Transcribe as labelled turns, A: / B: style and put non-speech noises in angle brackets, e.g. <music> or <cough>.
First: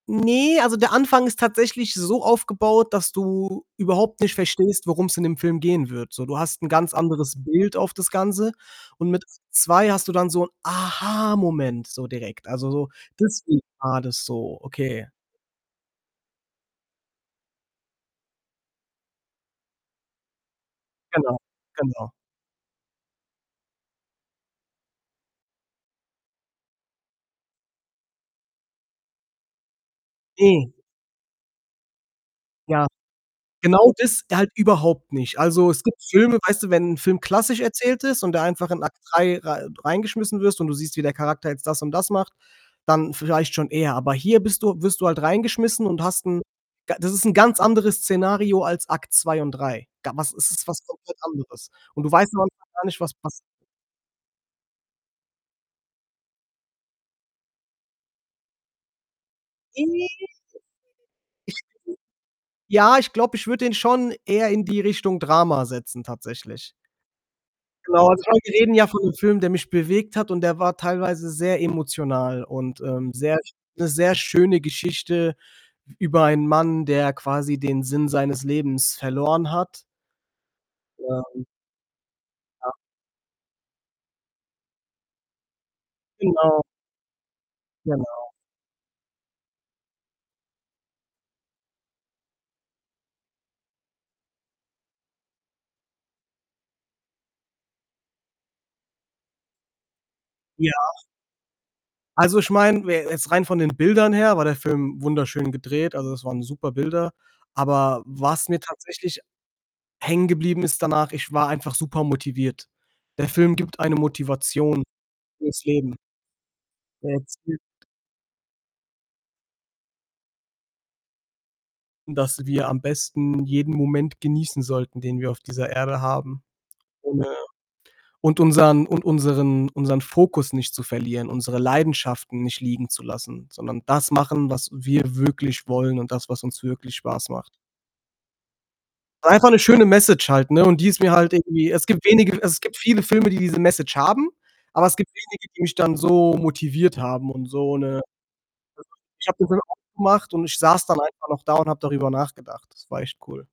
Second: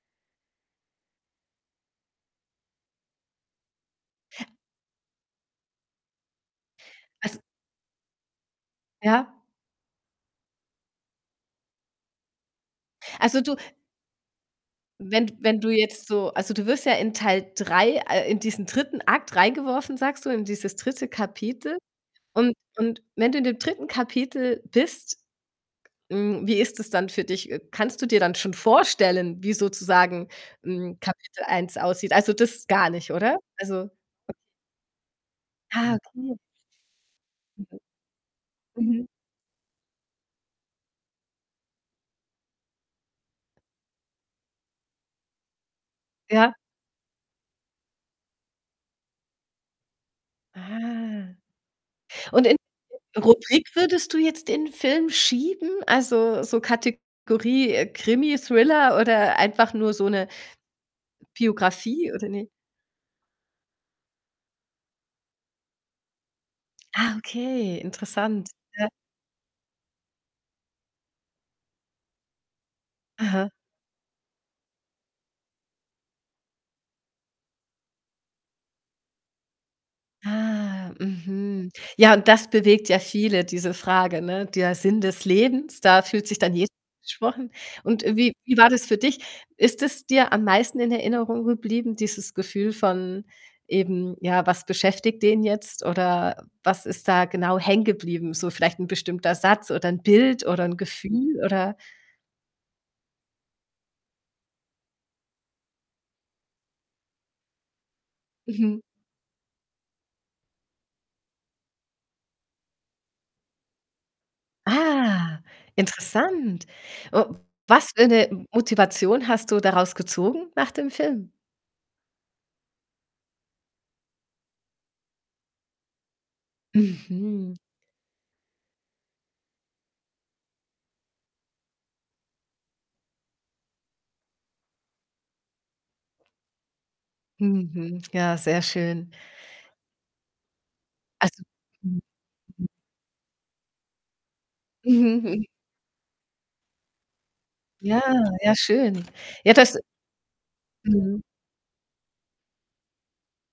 A: Ne, also, der Anfang ist tatsächlich so aufgebaut, dass du überhaupt nicht verstehst, worum's in dem Film gehen wird. So, du hast 'n ganz anderes
B: Also
A: Bild auf das Ganze und mit
B: Ja?
A: 2 hast du dann so 'n Aha-Moment so direkt. Also, so,
B: Also, du
A: deswegen war das so, okay.
B: wenn d wenn du jetzt so also, du wirst ja in Teil 3 äh, in diesen 3. Akt reingeworfen, sagst du, in dieses 3.
A: Genau,
B: Kapitel
A: genau.
B: und und wenn du in dem 3. Kapitel bist hm, wie ist das dann für dich? Äh, kannst du dir dann schon vorstellen, wie sozusagen,
A: Hm.
B: hm, Kapitel 1 aussieht? Also, das
A: Ja.
B: gar nicht, oder? Also
A: Genau das halt überhaupt nicht. Also, es
B: Ah,.
A: gibt
B: <unintelligible>
A: Filme, weißt du, wenn 'n Film klassisch erzählt ist und du einfach
B: <unintelligible>
A: in Akt
B: Mhm.
A: 3 rei reingeschmissen wirst und du siehst, wie der Charakter jetzt das und das macht, dann vielleicht schon eher. Aber hier bist du wirst du halt reingeschmissen und hast 'n
B: Ja.
A: ga das ist 'n ganz anderes Szenario als Akt 2 und 3. Ga was es ist was komplett
B: Ah,
A: anderes und du weißt noch
B: und in
A: gar nicht, was
B: <unintelligible>
A: passiert.
B: Rubrik würdest du jetzt den Film schieben? Also, so Kategorie, äh, Krimi, Thriller oder einfach nur so 'ne
A: <unintelligible>
B: Biografie oder ne?
A: Ja, ich glaube ich würde den schon eher in die Richtung Drama setzen tatsächlich.
B: Ah, okay,
A: Genau, also,
B: interessant,
A: wir reden ja
B: ja.
A: von 'nem Film, der mich bewegt hat und der war teilweise sehr emotional und, ähm, sehr
B: Aha.
A: sch sehr schöne Geschichte über einen Mann, der quasi den Sinn seines Lebens verloren hat.
B: Ah,
A: Ja, und
B: mhm. Ja, und das
A: Ja.
B: bewegt ja viele, diese Frage, ne? Der Sinn des Lebens, da fühlt sich dann
A: Genau.
B: jeder angesprochen, und
A: Genau.
B: wie wie war das für dich? Ist es dir am meisten in Erinnerung geblieben, dieses Gefühl von eben, ja, was beschäftigt den jetzt oder was ist da genau hängen geblieben? So vielleicht 'n bestimmter Satz oder 'n Bild oder
A: Ja.
B: 'n Gefühl oder
A: Also, ich meine, we jetzt rein von den Bildern her war der Film wunderschön gedreht, also, es waren super Bilder. Aber was mir
B: Mhm.
A: tatsächlich hängen geblieben ist danach, ich war einfach super motiviert. Der Film gibt eine Motivation
B: Ah,
A: fürs Leben.
B: interessant.
A: Er
B: Äh,
A: erzählt
B: was für 'ne M Motivation hast du daraus gezogen nach dem Film?
A: dass wir am besten jeden Moment genießen sollten, den wir auf dieser Erde haben, ohne
B: Mhm.
A: und unseren und unseren unseren Fokus nicht zu verlieren, unsere Leidenschaften nicht liegen zu lassen, sondern das machen, was wir wirklich wollen und das, was uns wirklich Spaß macht.
B: Mhm. Ja, sehr schön.
A: Einfach 'ne schöne Message halt, ne, und die ist mir halt
B: Also
A: irgendwie es gibt wenige es
B: <unintelligible>
A: gibt viele Filme, die diese Message haben, aber es gibt
B: Mhm.
A: wenige,
B: Mhm.
A: die mich dann so motiviert haben und so
B: Ja,
A: 'ne
B: ja, schön.
A: <unintelligible> ich habe den
B: Ja,
A: Film
B: das
A: ausgemacht und ich saß dann
B: Mhm.
A: einfach noch da und habe darüber nachgedacht. Das war echt cool.